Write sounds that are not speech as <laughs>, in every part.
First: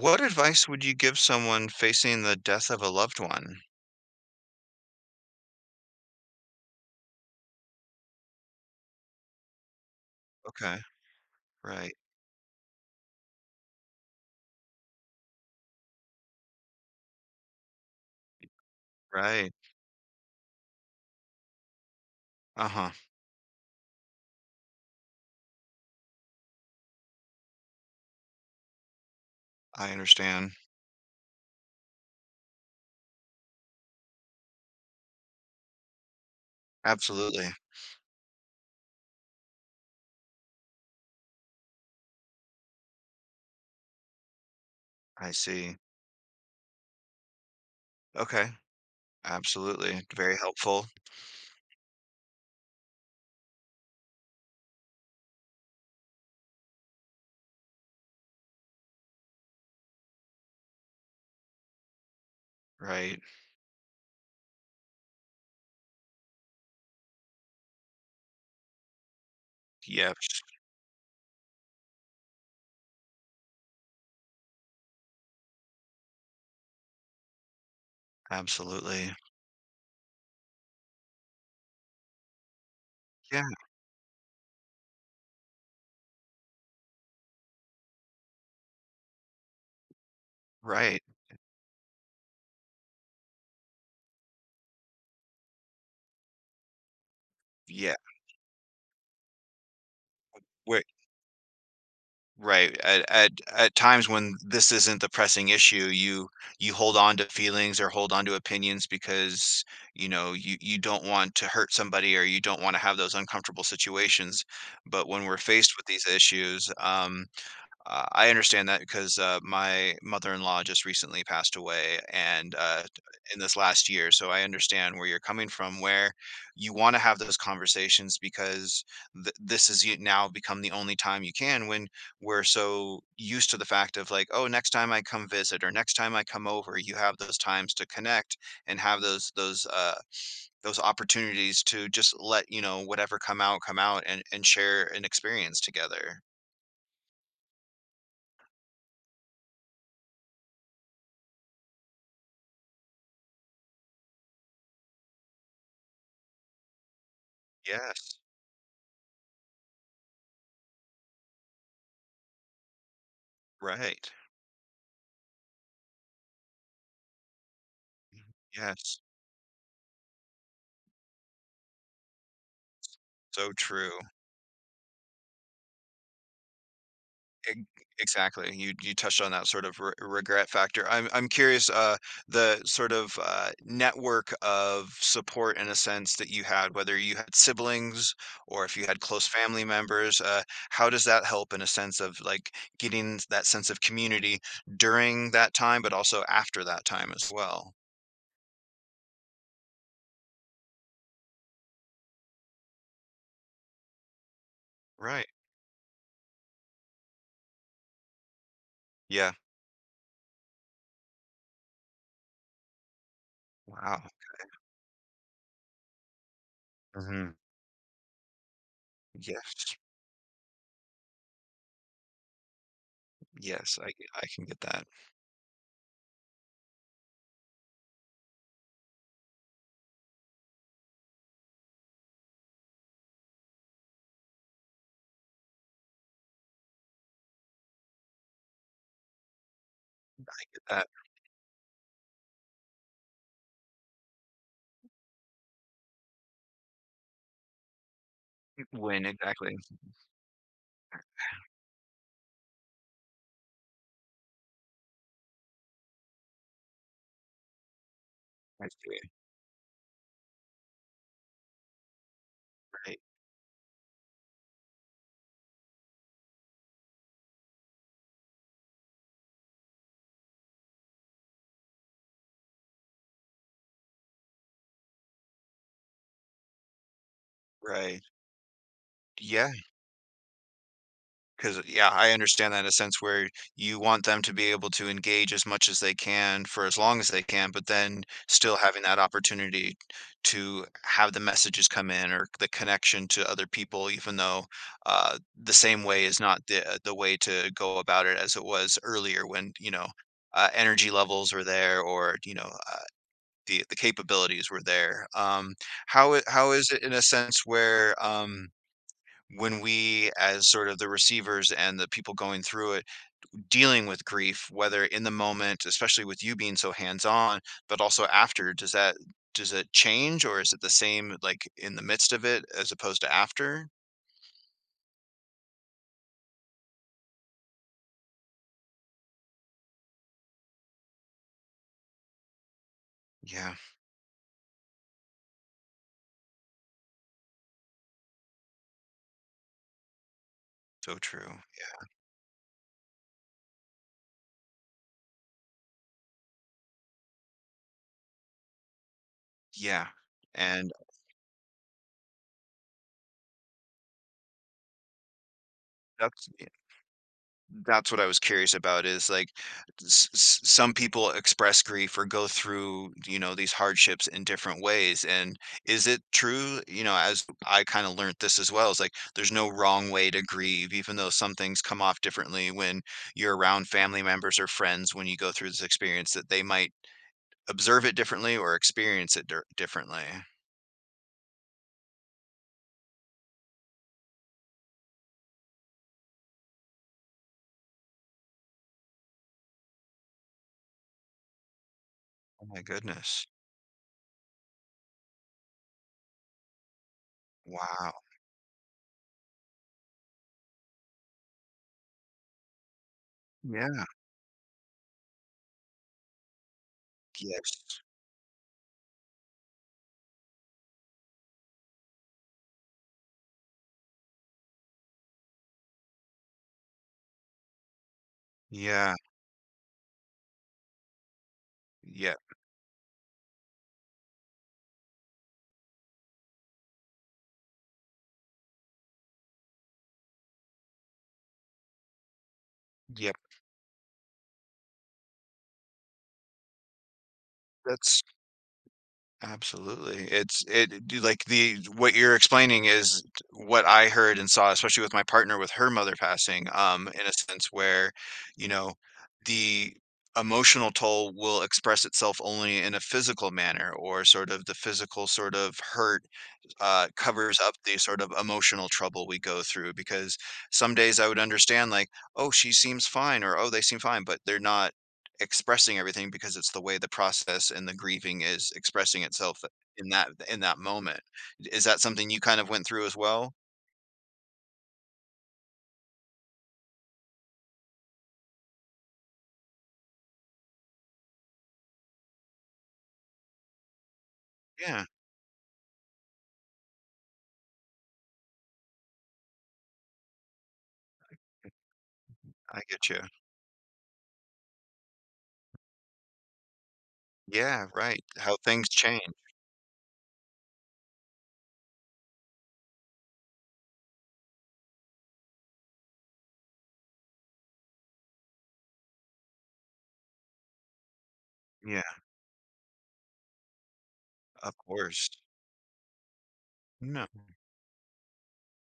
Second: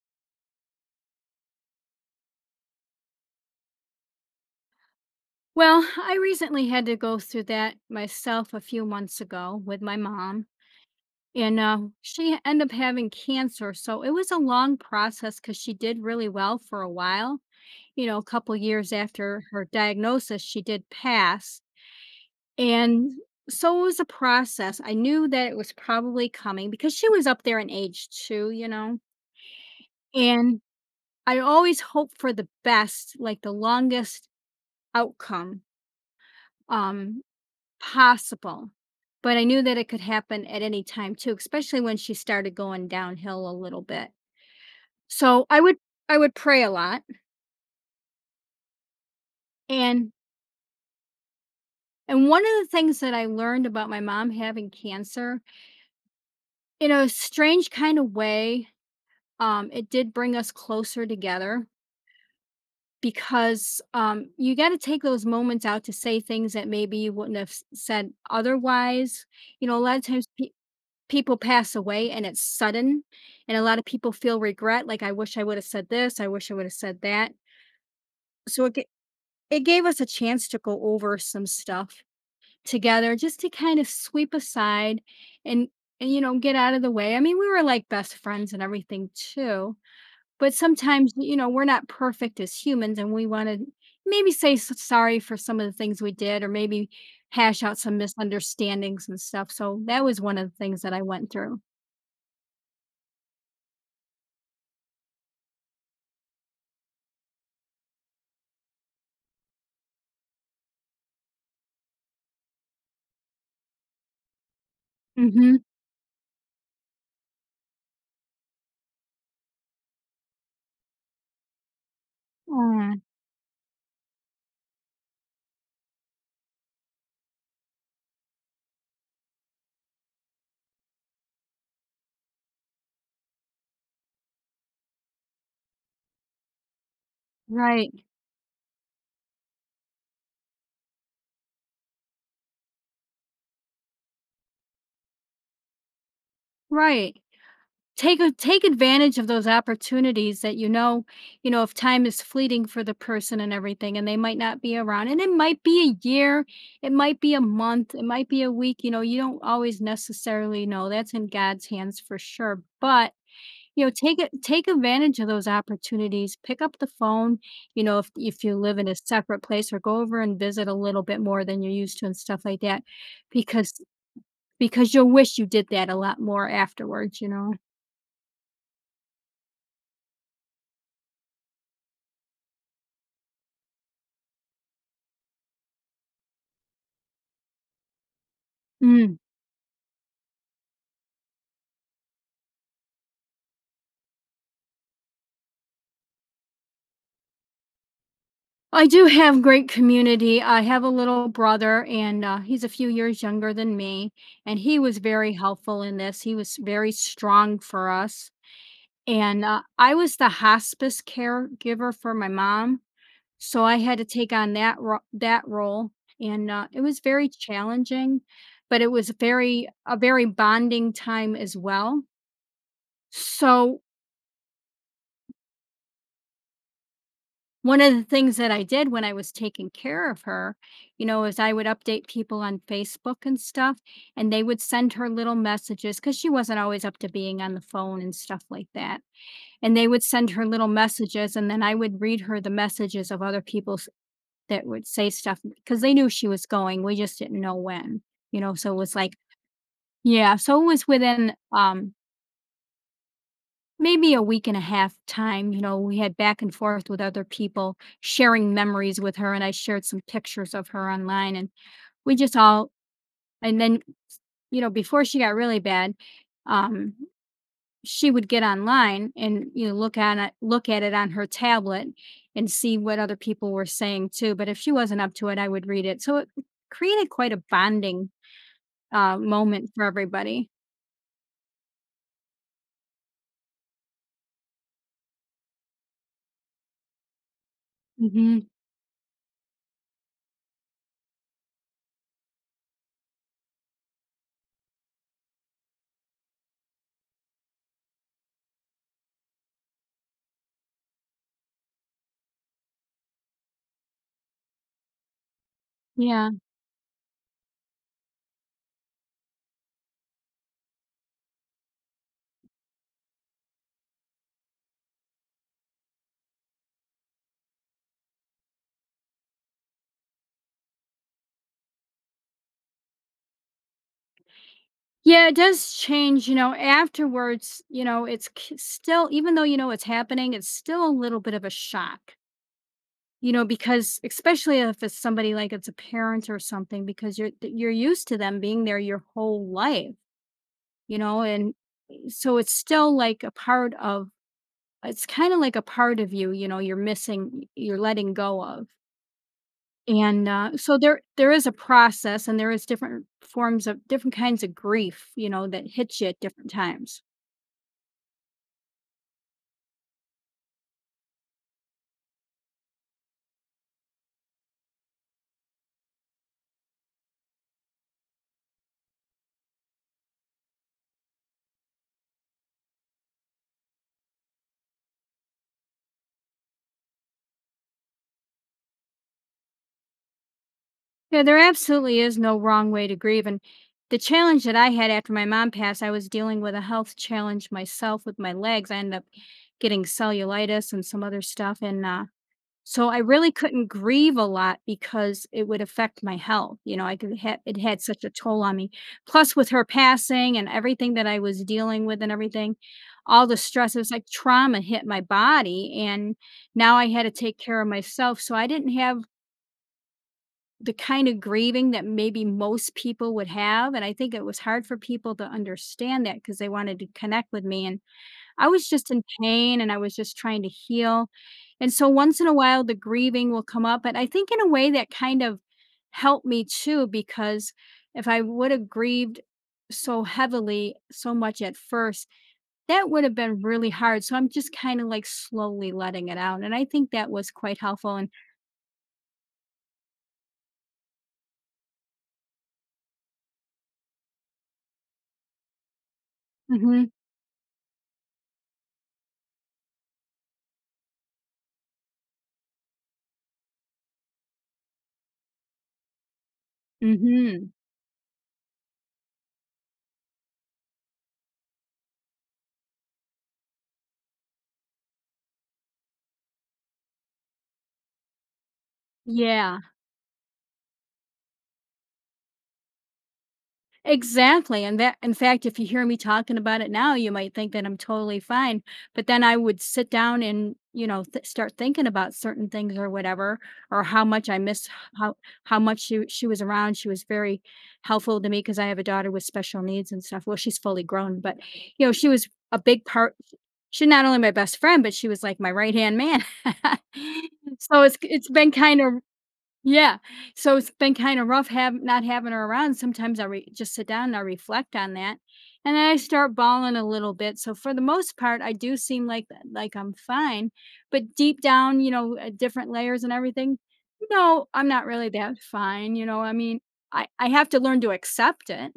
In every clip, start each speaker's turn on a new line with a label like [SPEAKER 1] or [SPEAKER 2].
[SPEAKER 1] What advice would you give someone facing the death of a loved one?
[SPEAKER 2] Well, I recently had to go through that myself a few months ago with my mom.
[SPEAKER 1] Okay,
[SPEAKER 2] And
[SPEAKER 1] right,
[SPEAKER 2] she ended up having cancer. So it was a long process because she did really well for a while. You know, a couple years after
[SPEAKER 1] right.
[SPEAKER 2] her diagnosis, she did pass.
[SPEAKER 1] Uh-huh.
[SPEAKER 2] And so it was a process. I knew that it was probably coming because she was up there in age too, you know.
[SPEAKER 1] I understand.
[SPEAKER 2] And I always hope for the best, like the longest outcome. Um,
[SPEAKER 1] Absolutely.
[SPEAKER 2] Possible, but I knew that it could happen at any time too, especially when she started going downhill a little bit.
[SPEAKER 1] I
[SPEAKER 2] So I
[SPEAKER 1] see.
[SPEAKER 2] would I would pray a lot,
[SPEAKER 1] Okay, absolutely.
[SPEAKER 2] and
[SPEAKER 1] Very helpful,
[SPEAKER 2] and one of the things that I learned about my mom having cancer, in a strange kind of way, it did bring us closer together
[SPEAKER 1] right?
[SPEAKER 2] because you got to take those moments out to say things that maybe you wouldn't have said otherwise. You know, a lot of
[SPEAKER 1] Yep,
[SPEAKER 2] times people pass away and it's sudden, and a lot of people feel regret, like, "I wish I woulda said this, I wish I woulda said that." So it ga
[SPEAKER 1] absolutely.
[SPEAKER 2] it gave us a chance to go over some stuff together just
[SPEAKER 1] Yeah,
[SPEAKER 2] to kind of sweep aside and and get out of the way. I mean, we were like best friends and everything too, but
[SPEAKER 1] right.
[SPEAKER 2] sometimes, you know, we're not perfect as humans, and we wanna maybe say s sorry for some of the things we did or maybe hash out
[SPEAKER 1] Yeah.
[SPEAKER 2] some misunderstandings and stuff, so that was one of the things that I went through.
[SPEAKER 1] Right. At times when this isn't the pressing issue, you hold on to feelings or hold on to opinions because, you know, you don't want to hurt somebody or you don't want to have those uncomfortable situations. But when we're
[SPEAKER 2] Mhm.
[SPEAKER 1] faced with these issues, I understand that because my mother-in-law just recently passed away, and
[SPEAKER 2] Mm,
[SPEAKER 1] in this last year, so I understand where you're coming from. Where you want to have those conversations because this has now become the only time you can, when we're so used to the fact of like, oh, next time I come visit or next time I come over, you have those times to
[SPEAKER 2] right,
[SPEAKER 1] connect and have those those opportunities to just let you know whatever come out and share an experience together.
[SPEAKER 2] right. Take advantage of those opportunities that you know, if time is fleeting for the person and everything, and they might not be around. And it might be a year, it might be a month, it
[SPEAKER 1] Yes,
[SPEAKER 2] might be a week, you know, you don't always necessarily know. That's in God's hands for sure. But you know,
[SPEAKER 1] right.
[SPEAKER 2] take advantage of those opportunities. Pick up the phone, you know,
[SPEAKER 1] Mhm.
[SPEAKER 2] if you live in a
[SPEAKER 1] Yes,
[SPEAKER 2] separate place or go over and visit a little bit more than you're used to and stuff like that.
[SPEAKER 1] so
[SPEAKER 2] Because
[SPEAKER 1] true.
[SPEAKER 2] Because you'll wish you did that a lot more afterwards, you know?
[SPEAKER 1] Ex exactly, you touched on that sort of re regret factor. I'm curious, the sort of, network of support in a sense that you had, whether you had siblings or if you had
[SPEAKER 2] Mm.
[SPEAKER 1] close family members, how does that help in a sense of, like, getting that sense of community during that time, but also after that time as well?
[SPEAKER 2] I do have great community. I have a little brother, and he's a few years younger than me, and he was
[SPEAKER 1] Right,
[SPEAKER 2] very helpful in this. He was very strong for us,
[SPEAKER 1] yeah,
[SPEAKER 2] and I was the hospice caregiver for my mom, so I had
[SPEAKER 1] wow.
[SPEAKER 2] to take on that role, and it was very
[SPEAKER 1] Mhm.
[SPEAKER 2] challenging, but it was
[SPEAKER 1] Yes,
[SPEAKER 2] very bonding time as well.
[SPEAKER 1] yes,
[SPEAKER 2] So
[SPEAKER 1] I can get that,
[SPEAKER 2] one of the things that I did when I was taking care of her, you know, is I would update people on Facebook and stuff, and they would send her little messages because she wasn't always up to being on the phone and stuff like that. And they would send her
[SPEAKER 1] get
[SPEAKER 2] little
[SPEAKER 1] that
[SPEAKER 2] messages, and then I would read her the messages of other people that would say stuff because they knew she was going. We just didn't know when, you know, so it was
[SPEAKER 1] when
[SPEAKER 2] like,
[SPEAKER 1] exactly,
[SPEAKER 2] yeah. So it was within maybe a week and a half time. You know, we had back and forth with other people sharing
[SPEAKER 1] I see,
[SPEAKER 2] memories with her, and I shared some pictures of her online, and we just all.
[SPEAKER 1] right.
[SPEAKER 2] And then, you know, before she got really bad, um she would get online, and, you know, look at it on her tablet and see what other people were saying too. But if she wasn't up to it, I would read it, so it created quite a
[SPEAKER 1] Right.
[SPEAKER 2] bonding
[SPEAKER 1] Yeah,
[SPEAKER 2] moment for everybody.
[SPEAKER 1] because yeah, I understand that in a sense where you want them to be able to engage as much as they can for as long as they can, but then
[SPEAKER 2] Hmm.
[SPEAKER 1] still having that opportunity to have the messages come in or the connection to other people, even though the same way is not the the way to go about it as it was earlier when, you know, energy levels were there or, you know, the capabilities were there. How
[SPEAKER 2] Yeah.
[SPEAKER 1] how is it in a sense where when we, as sort of the receivers and the people going through it, dealing with grief, whether in the moment, especially with you being so hands on, but also after, does that, does it change or is it the same, like in the midst of it as opposed to after?
[SPEAKER 2] Yeah, it does change, you know, afterwards. You know, it's k still, even though you know it's happening, it's still a little bit of a shock, you know,
[SPEAKER 1] Yeah,
[SPEAKER 2] because especially if it's somebody like it's a parent or something, because you're th you're used to them being there your whole life,
[SPEAKER 1] so
[SPEAKER 2] you know.
[SPEAKER 1] true,
[SPEAKER 2] And
[SPEAKER 1] yeah.
[SPEAKER 2] eh, so it's still like a part of it's kinda like a part of you, you know, you're missing you're letting go of.
[SPEAKER 1] Yeah,
[SPEAKER 2] And
[SPEAKER 1] and
[SPEAKER 2] so there is a process, and there is different forms of different kinds of grief, you know, that hits you at
[SPEAKER 1] that's
[SPEAKER 2] different times.
[SPEAKER 1] That's what I was curious about, is like s s some people express grief or go through, you know, these hardships in different ways. And is it true, you know, as I kind of learned this as well, is like there's no wrong way to grieve, even though some things come off differently when you're around family members or friends when you go through this experience, that they might observe it differently or experience it dir differently.
[SPEAKER 2] Yeah, there absolutely is no wrong way to grieve. And the challenge that I had after my mom passed, I was dealing with a health challenge myself with my legs. I ended up getting cellulitis and some other stuff. And
[SPEAKER 1] Oh my
[SPEAKER 2] so I
[SPEAKER 1] goodness.
[SPEAKER 2] really couldn't grieve a lot because it would affect my health. You know, it had
[SPEAKER 1] Wow.
[SPEAKER 2] such a toll on me. Plus, with her passing and everything that I was dealing with and everything, all the stress, it
[SPEAKER 1] Yeah.
[SPEAKER 2] was like trauma hit my body. And now I had to take
[SPEAKER 1] Yes.
[SPEAKER 2] care of myself. So I didn't have the kind of grieving that maybe most people would have, and I think it was hard for people to understand that because they wanted to connect with me, and I was just
[SPEAKER 1] Yeah.
[SPEAKER 2] in pain, and I was just trying to heal. And so
[SPEAKER 1] Yeah.
[SPEAKER 2] once in a while, the grieving will come up, but I think in a way that kind of helped me too, because if I would've grieved so heavily, so much at first, that
[SPEAKER 1] Yep.
[SPEAKER 2] would have
[SPEAKER 1] Yep.
[SPEAKER 2] been really hard. So I'm just kinda, like, slowly letting it out, and I think that was quite helpful.
[SPEAKER 1] That's,
[SPEAKER 2] And
[SPEAKER 1] absolutely. It's it do like the what you're explaining is what I heard and saw, especially with my partner with her mother passing,
[SPEAKER 2] mhm,
[SPEAKER 1] in a sense where, you know, the emotional toll will express itself only in a physical manner or sort of the physical sort of hurt covers
[SPEAKER 2] mhm,
[SPEAKER 1] up the sort of emotional trouble we go through because some days I would understand like, oh, she seems fine or oh, they seem fine, but they're not expressing everything because it's the way the process and the grieving is expressing itself
[SPEAKER 2] yeah.
[SPEAKER 1] in that moment. Is that something you kind of went through as well?
[SPEAKER 2] Exactly, and that, in fact, if you hear me talking about it now, you might think that I'm totally fine, but then I would sit down and, you know, start thinking about certain things or whatever, or
[SPEAKER 1] Yeah,
[SPEAKER 2] how how much she was around. She was very helpful to me because I have a daughter with special needs and stuff. Well, she's fully grown, but you know, she was a
[SPEAKER 1] I
[SPEAKER 2] big
[SPEAKER 1] get you.
[SPEAKER 2] part. She not only my best friend, but she was like my right hand man. <laughs>
[SPEAKER 1] Yeah,
[SPEAKER 2] So it's
[SPEAKER 1] right.
[SPEAKER 2] it's
[SPEAKER 1] How
[SPEAKER 2] been
[SPEAKER 1] things
[SPEAKER 2] kind of
[SPEAKER 1] change.
[SPEAKER 2] yeah. So it's been kind of rough, have not having her around. Sometimes just sit down and I reflect on that, and then I start bawling a little bit. So for the most part, I do seem like I'm fine, but deep down,
[SPEAKER 1] Yeah,
[SPEAKER 2] you know, different layers and everything. No,
[SPEAKER 1] of
[SPEAKER 2] I'm not really
[SPEAKER 1] course.
[SPEAKER 2] that fine. You know, I mean,
[SPEAKER 1] No.
[SPEAKER 2] I have to learn to accept it.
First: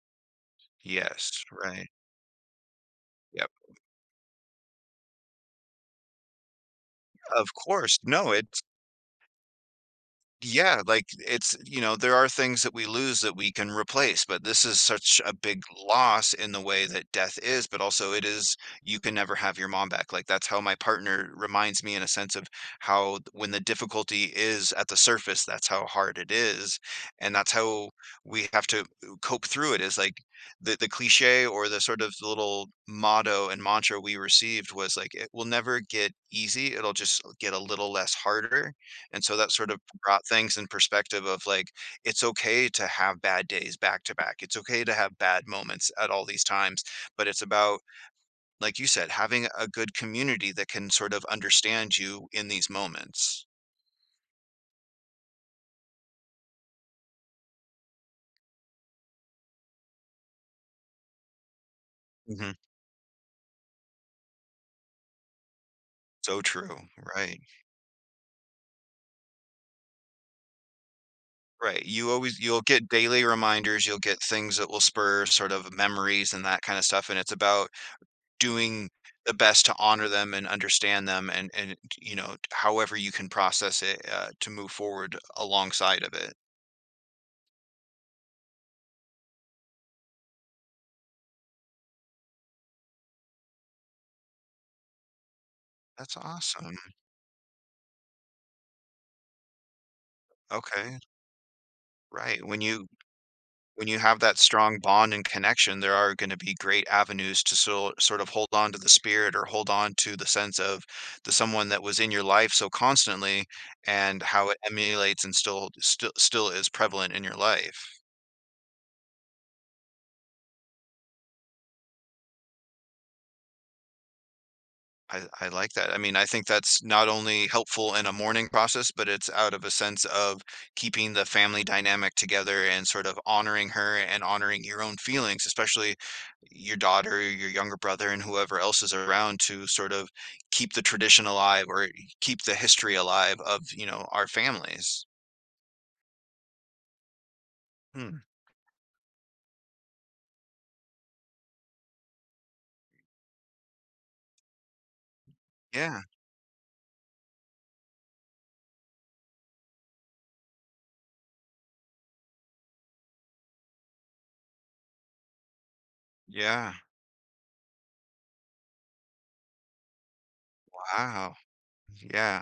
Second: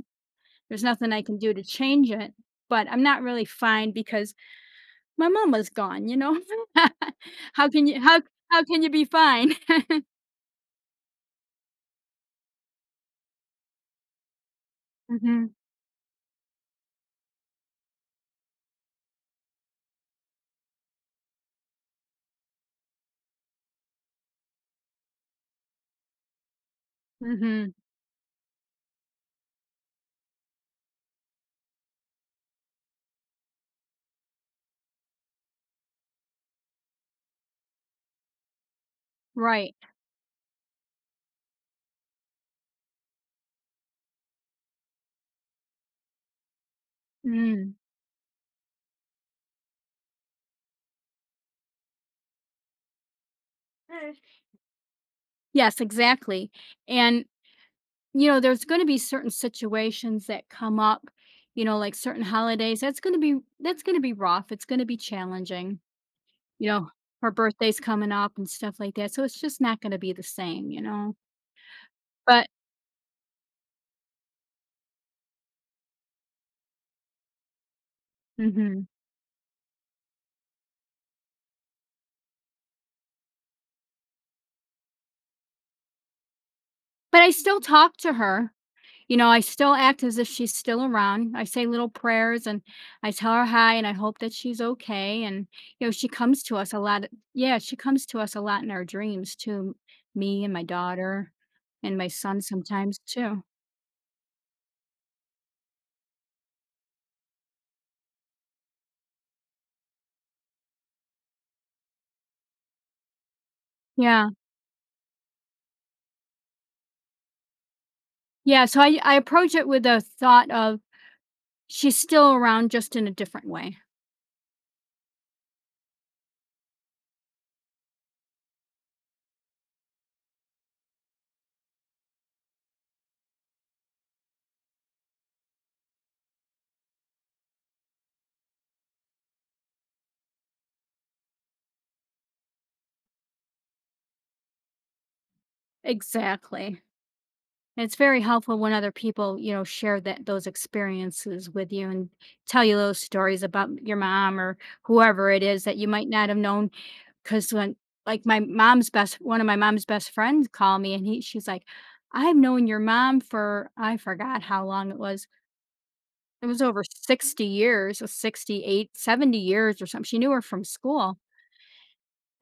[SPEAKER 2] There's nothing I can
[SPEAKER 1] Yes,
[SPEAKER 2] do to
[SPEAKER 1] right.
[SPEAKER 2] change it, but I'm not really
[SPEAKER 1] Yep.
[SPEAKER 2] fine because my mama's gone. You know, <laughs>
[SPEAKER 1] Of
[SPEAKER 2] how can
[SPEAKER 1] course.
[SPEAKER 2] you how
[SPEAKER 1] No, it.
[SPEAKER 2] how can you be fine? <laughs>
[SPEAKER 1] Yeah, like it's, you know, there are things that we lose that we can replace, but this is such a
[SPEAKER 2] Hmm.
[SPEAKER 1] big loss in the way that death is, but also it is, you can never have your mom back. Like that's how my partner reminds me in a sense of how when the difficulty is at the surface, that's how hard it is. And that's
[SPEAKER 2] Hmm.
[SPEAKER 1] how we have to cope through it, is like the cliche or the sort of little motto and mantra we received was like, it will never get easy. It'll just get a little less harder, and so that sort
[SPEAKER 2] Right.
[SPEAKER 1] of brought things in perspective of like, it's okay to have bad days back to back. It's okay to have bad moments at all these times. But it's
[SPEAKER 2] Mm.
[SPEAKER 1] about, like you said, having a good community that can sort of understand you in these moments.
[SPEAKER 2] Mm. Yes, exactly. And, you know, there's going to be certain situations that come up, you know, like certain
[SPEAKER 1] Hmm.
[SPEAKER 2] holidays. That's going to be rough. It's going to be challenging.
[SPEAKER 1] So
[SPEAKER 2] You
[SPEAKER 1] true.
[SPEAKER 2] know, her
[SPEAKER 1] Right.
[SPEAKER 2] birthday's coming up and stuff like that. So it's just not going to be the same, you know.
[SPEAKER 1] Right. You always,
[SPEAKER 2] But
[SPEAKER 1] you'll get daily reminders, you'll get things that will spur sort of memories and that kind of stuff. And it's about
[SPEAKER 2] mhm.
[SPEAKER 1] doing the best to honor them and understand them, and, you know, however you can process it to move forward alongside of it.
[SPEAKER 2] But I still talk to her. You know, I still act as if she's still around. I say little prayers, and I tell her hi, and I hope that she's okay. And, you know, she
[SPEAKER 1] That's
[SPEAKER 2] comes to us
[SPEAKER 1] awesome.
[SPEAKER 2] a lot. Yeah, she comes to us a lot in our dreams too. Me and my
[SPEAKER 1] Okay,
[SPEAKER 2] daughter, and my son
[SPEAKER 1] right. When you,
[SPEAKER 2] sometimes too.
[SPEAKER 1] when you have that strong bond and connection, there are gonna be great avenues to sort of hold on to the spirit or hold on to the sense of the someone that was in your life so constantly and
[SPEAKER 2] Yeah.
[SPEAKER 1] how it emulates and still is prevalent in your life.
[SPEAKER 2] Yeah. So I approach it with the thought of she's still around, just in a different way.
[SPEAKER 1] I like that. I mean, I think that's not only helpful in a mourning process, but it's out of a sense of keeping the family dynamic together and sort of honoring her and honoring your own feelings, especially your daughter, your younger brother, and whoever else is around to sort of keep the tradition alive or keep the history alive of, you know, our families.
[SPEAKER 2] Exactly. And it's very
[SPEAKER 1] Hmm.
[SPEAKER 2] helpful when other people, you know, share that those experiences with you and tell you those stories about your mom, or whoever it is that you
[SPEAKER 1] Yeah.
[SPEAKER 2] might not have known. Because when, like, one of my mom's best friends called me, and she's like, "I've known your mom for I forgot how long it was. It was
[SPEAKER 1] Yeah.
[SPEAKER 2] over 60 years, or 68, 70 years, or something. She knew her from school."
[SPEAKER 1] Wow.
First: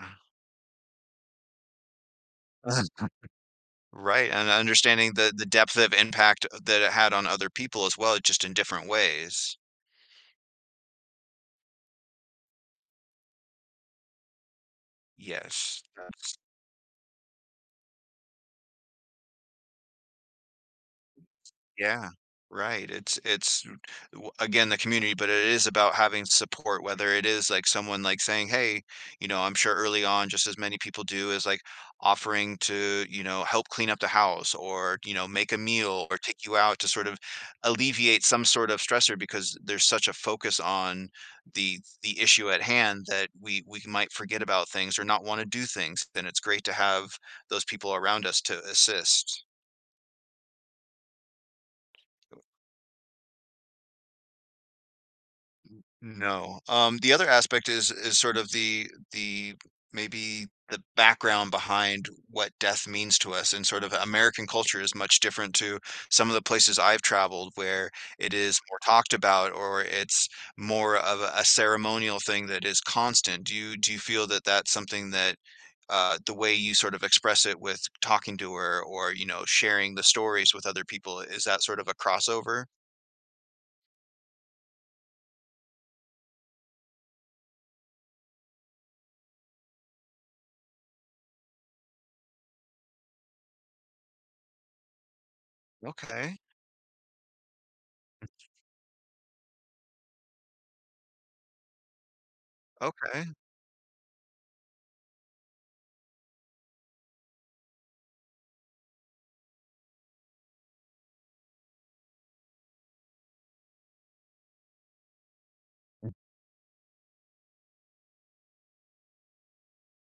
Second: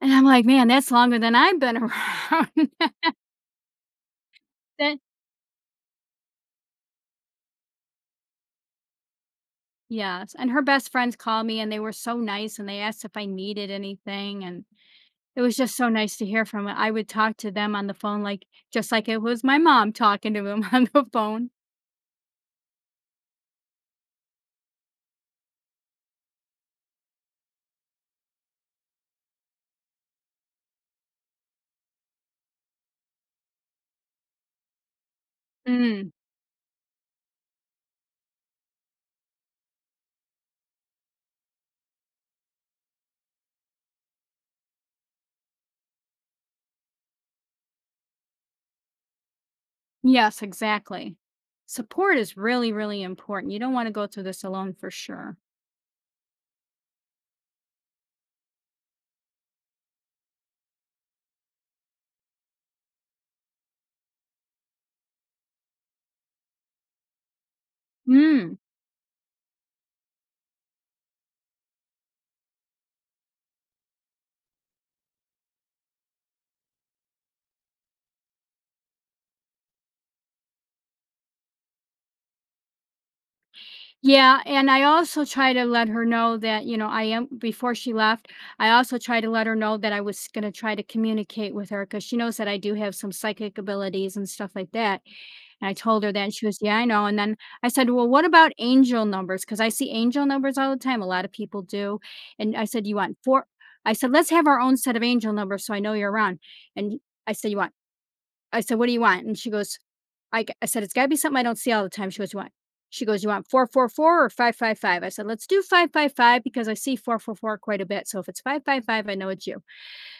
[SPEAKER 2] And I'm like, "Man, that's longer than I've been around."
[SPEAKER 1] Uh,
[SPEAKER 2] <laughs>
[SPEAKER 1] right. And
[SPEAKER 2] That
[SPEAKER 1] understanding the depth of impact that it had on other people as well, just in different ways.
[SPEAKER 2] Yes, and her best friends called me, and they were so nice, and they asked if I needed anything, and it was just
[SPEAKER 1] Yes,
[SPEAKER 2] so nice to
[SPEAKER 1] that's,
[SPEAKER 2] hear from 'em. I would talk to them on the phone like just like it was my mom talking to 'em. <laughs> On the phone.
[SPEAKER 1] yeah, right, it's w again, the community, but it is about having support, whether it is, like, someone, like, saying, "Hey," you know, I'm sure early on, just as many people do, is, like, offering to, you know, help clean up the house or, you know, make a meal
[SPEAKER 2] Mm,
[SPEAKER 1] or take you out to sort of alleviate some sort of stressor because there's such a focus on the issue at hand that we might forget about things or not wanna do things. Then it's great to have those people around us to assist.
[SPEAKER 2] yes, exactly. Support is really, really important. You don't wanna go through this alone for sure.
[SPEAKER 1] No, the other aspect is sort of the maybe the background behind what death means to us, and sort of American culture is much different to some of the places I've traveled where it
[SPEAKER 2] Mm,
[SPEAKER 1] is more talked about or it's more of a ceremonial thing that is constant. Do you feel that that's something that the way you sort of express it with talking to her, or you know sharing the stories with other people, is that sort of a crossover?
[SPEAKER 2] yeah. And I also try to let her know that, you know, I am before she left, I also try to let her know that I was gonna try to communicate with her, because she knows that I do have some psychic abilities and stuff like that. And I told her that, and
[SPEAKER 1] Okay,
[SPEAKER 2] she was, "Yeah, I know." And then I said, "Well, what about angel numbers? Because I see angel numbers all the time, a lot of people do." And I said, "You want
[SPEAKER 1] okay,
[SPEAKER 2] 4" I said, "Let's have our own set of angel numbers so I know you're around." And I said, "You want" I said, "What do you want?" And she goes, I said, "It's gotta be something I don't see all the time." She goes, "You want" she goes, "You want 444 or 555?" I said, "Let's do 555 because I see 444 quite a bit. So if it's 555, I know it's you."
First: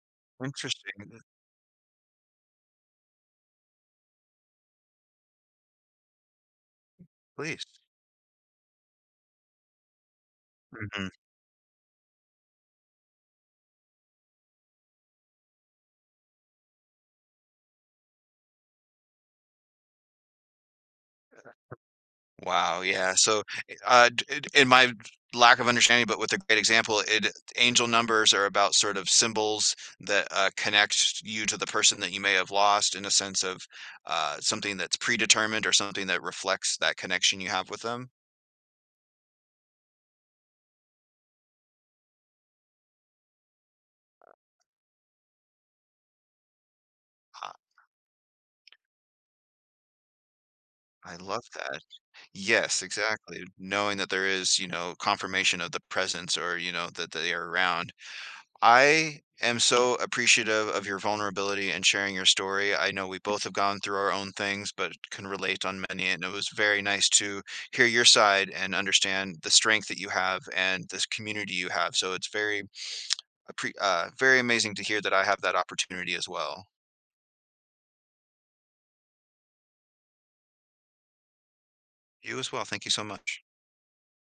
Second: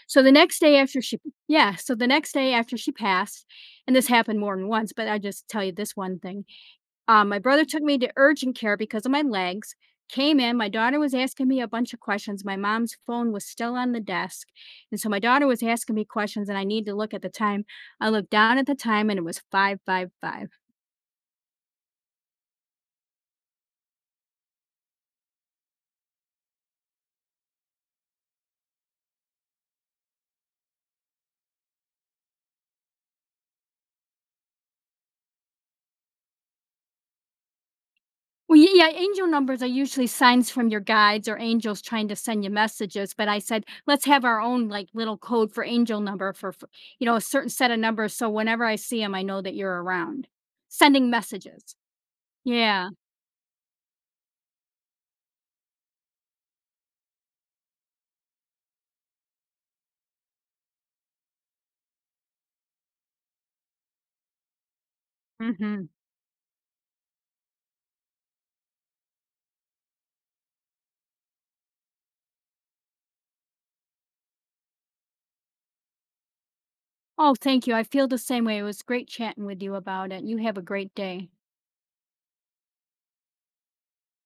[SPEAKER 2] So the next day after she
[SPEAKER 1] interesting.
[SPEAKER 2] Yeah, so the next day after she passed, and this happened more than once, but I just tell you this one thing. My
[SPEAKER 1] Please.
[SPEAKER 2] brother took me to urgent care because of my legs. Came in, my daughter
[SPEAKER 1] Mhm.
[SPEAKER 2] was asking me a bunch of questions. My mom's phone was still on the desk. And so my daughter was asking me questions, and I need to look at the time. I looked down at the time, and it was 555.
[SPEAKER 1] Wow, yeah, so, eh, d d in my lack of understanding, but with a great example, it, angel numbers are about sort of symbols that, connect you to the person that you may have lost in a sense of, something that's predetermined or something that reflects that connection you have with them.
[SPEAKER 2] Well, y yeah, angel numbers are usually signs from your guides or angels trying to send you messages, but I said, "Let's have our own, like, little code for angel number for" you know, a certain
[SPEAKER 1] Ah,
[SPEAKER 2] set of numbers, so whenever I see them, I know that you're around. Sending
[SPEAKER 1] I love
[SPEAKER 2] messages.
[SPEAKER 1] that. Yes,
[SPEAKER 2] Yeah.
[SPEAKER 1] exactly, knowing that there is, you know, confirmation of the presence or, you know, that they are around. I am so appreciative of your vulnerability and sharing your story. I know we both have gone through our own things, but can relate on
[SPEAKER 2] Mhm.
[SPEAKER 1] many. And it was very nice to hear your side and understand the strength that you have and this community you have. So it's very, very amazing to hear that I have that opportunity as well.
[SPEAKER 2] Oh, thank you, I feel the same way. It was great chatting with you about it. You have a great day.
[SPEAKER 1] You as well. Thank you so much.